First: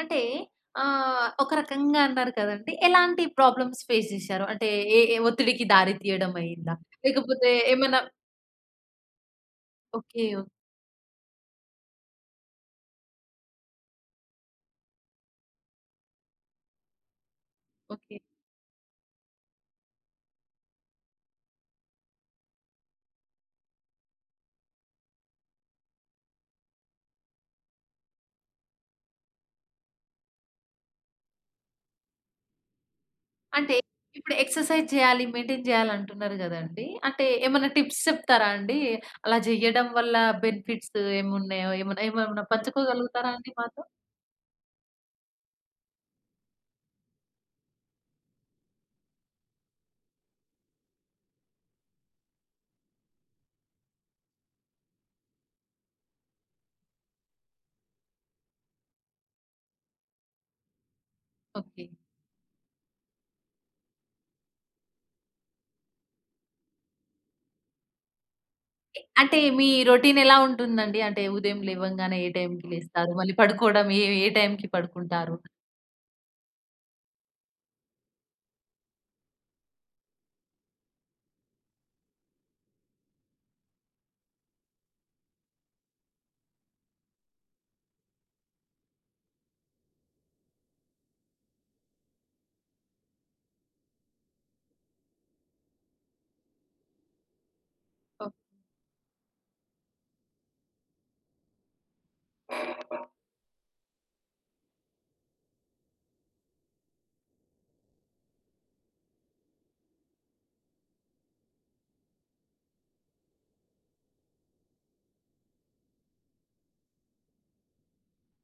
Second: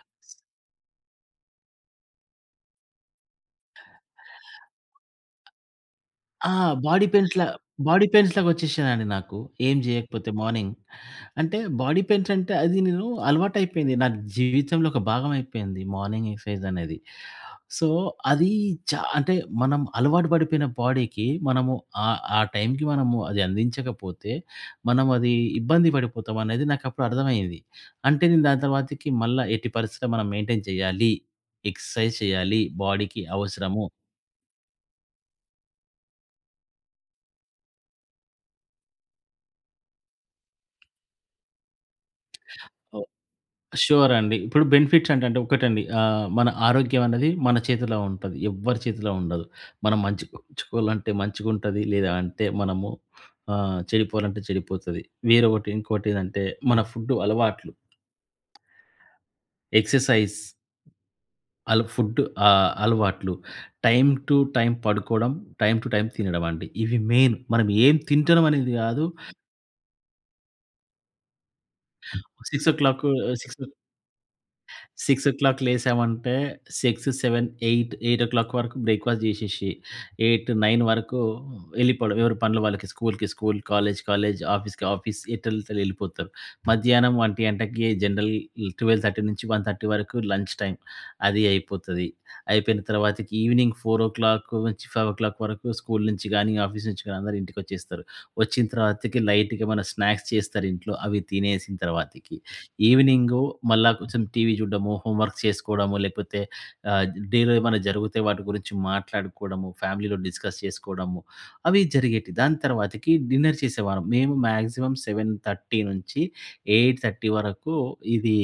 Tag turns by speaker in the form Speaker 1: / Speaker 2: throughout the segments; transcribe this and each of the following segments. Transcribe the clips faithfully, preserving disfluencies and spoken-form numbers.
Speaker 1: అంటే ఆహ్, ఒక రకంగా అన్నారు కదండీ! ఎలాంటి ప్రాబ్లమ్స్ ఫేస్ చేసారు? అంటే ఏ ఏ ఒత్తిడికి దారి
Speaker 2: ఆ!
Speaker 1: తీయడమయిందా?
Speaker 2: బాడీ పెయిన్స్‌లా
Speaker 1: లేకపోతే ఏమన్నా
Speaker 2: బాడీ పెయిన్స్‌లాగా వచ్చేసినాయండి నాకు. ఏం
Speaker 1: ఓకే.
Speaker 2: జెయ్యకపోతే
Speaker 1: ఓకే.
Speaker 2: మార్నింగ్ అంటే బాడీ పెయిన్స్ అంటే అది నేను అలవాటయిపోయింది. నాకు జీవితంలో ఒక భాగమైపోయింది మార్నింగ్ ఎక్సైజనేది. So
Speaker 1: okay.
Speaker 2: అదీ చా అంటే మనం అలవాటు పడిపోయిన బాడీకి మనము ఆహ్, ఆ టైమ్‌కి మనము అది అందించకపోతే, మనం అది ఇబ్బంది పడిపోతామనేది నాకప్పుడర్థమయ్యేది. అంటే నేను దాని తర్వాతకి మళ్ళ ఎట్టి పరిస్థితిలో మనం మెయింటైన్ చేయ్యాలి, ఎక్సర్సైజ్ చేయాలి బాడీకి
Speaker 1: అంటే
Speaker 2: అవసరము.
Speaker 1: ఇప్పుడు ఎక్సర్సైజ్ జేయాలి, మెయింటైన్ జేయాలంటున్నారు గదండీ! అంటే ఏమన్నా టిప్స్ చెప్తా రాండి? అలా చెయ్యడం వల్ల బెనిఫిట్స్ ఏమున్నాయో ఏమున్నేమున్నా
Speaker 2: ఓహ్!
Speaker 1: పంచుకోగలుగుతారా అండి మాతో?
Speaker 2: షూరండి. ఇప్పుడు బెనిఫిట్స్ అంటంటే ఒక్కటండి. ఆహ్, మన ఆరోగ్యమన్నది మన చేతిల్లో ఉంటది. ఎవ్వరి చేతిలో ఉండదు. మనం మంచిగుంచుకోవాలంటే మంచిగుంటది లేదా అంటే మనము ఆహ్, చెడిపోవాలంటే చెడిపోతది. వేరొకటి ఇంకోటి ఏదంటే మన ఫుడ్డు అలవాట్లు. Exercise
Speaker 1: okay.
Speaker 2: ఆళ్ళకు ఫుడ్డు ఆహ్, అలవాట్లు టైమ్ టూ టైమ్ పడుకోవడం, టైమ్ టూ టైమ్ తినడమండి. ఇవి మెయిన్ మనం ఏమి తింటున్నామనేది
Speaker 1: ఎ
Speaker 2: గాదు.
Speaker 1: అంటే మీ రొటీనెలా ఉంటుందండి? అంటే ఉదయం లేవంగానే ఏ టైమ్‌కి
Speaker 2: సిక్స్ ఓ క్లాక్
Speaker 1: లేస్తారు. మళ్ళీ
Speaker 2: సిక్స్
Speaker 1: పడుకోవడం ఏ ఏ టైమ్‌కి
Speaker 2: సిక్స్ ఓ
Speaker 1: పడుకుంటారు?
Speaker 2: Clock లేసామంటే six seven eight eight ఓ క్లాక్ వరకు బ్రేక్‌ఫాస్ట్ జేసేసి ఎయిట్ నైన్ వరకు ఎళ్ళిపోవడం, ఎవరి పనులు వాళ్ళకి స్కూలుకి స్కూలు, కాలేజ్ కాలేజ్, ఆఫీస్‌కి ఆఫీస్ ఎటేల్లెటోల్లటు ఎళ్ళిపోతారు. మధ్యాహ్నం ఒంటి గంటకి జనరల్ ట్వెల్వ్ థర్టీ నుంచి వన్ థర్టీ వరకు లంచ్ టైమ్ అది అయిపోతది. అయిపోయిన తర్వాతకి ఈవెనింగ్ ఫోర్ ఓ క్లాక్ నుంచి ఫైవ్ ఓ క్లాక్ వరకు స్కూలు నించి గానీ ఆఫీసు నించి గానీ అందరూ ఇంటికొచ్చేస్తారు.
Speaker 1: ఓహ్!
Speaker 2: వచ్చిన తర్వాతకి లైట్‌గా ఏమన్నా స్నాక్స్ చేస్తారింట్లో. అవి తినేసిన తర్వాతకి ఈవెనింగు మళ్ళా కొంచుం టీవీ చూడ్డము, హోంవర్క్ చేసుకోవడము లేకపోతే ఆహ్, జ్ డేలో ఏమైనా జరుగుతే వాటి గురించి మాట్లాడుకోవడము. ఫ్యామిలీలో డిస్కస్ చేసుకోడము. అవి జరిగేటి దాని తర్వాతకి డిన్నర్ చేసేవారం. మేము మాక్సిమం సెవెన్ థర్టీ నించి ఎయిట్ థర్టీ వరకు ఇదీ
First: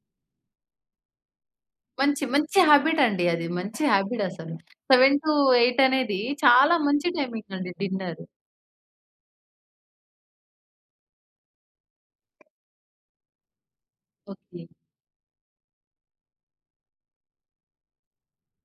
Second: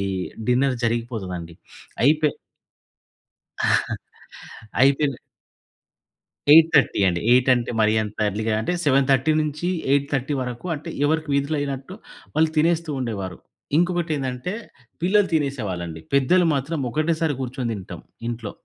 Speaker 2: డిన్నర్ జరిగిపోతదండి.
Speaker 1: మంచి
Speaker 2: అయిపే
Speaker 1: మంచి హాబిటండి అది. మంచి హాబిటసలు.
Speaker 2: అయితేలే
Speaker 1: సెవెన్ టూ ఎయిట్ అనేది
Speaker 2: ఎయిట్
Speaker 1: చాలా
Speaker 2: థర్టీ
Speaker 1: మంచి
Speaker 2: అండి. ఎయిట్ అంటే
Speaker 1: టైమింగండి
Speaker 2: మరీ అంత
Speaker 1: డిన్నరు.
Speaker 2: ఎర్లీ‌గా అంటే సెవెన్ థర్టీ నించి ఎయిట్ థర్టీ వరకు అంటే ఎవరికి వీధులైనట్టు వాళ్ళు తినేస్తూ ఉండేవారు. ఇంకొకటి ఏందంటే
Speaker 1: ఓకే.
Speaker 2: పిల్లలు తినేసేవాళ్ళండి. పెద్దలు మాత్రం ఒకటేసారి కూర్చొని తింటాం ఇంట్లో.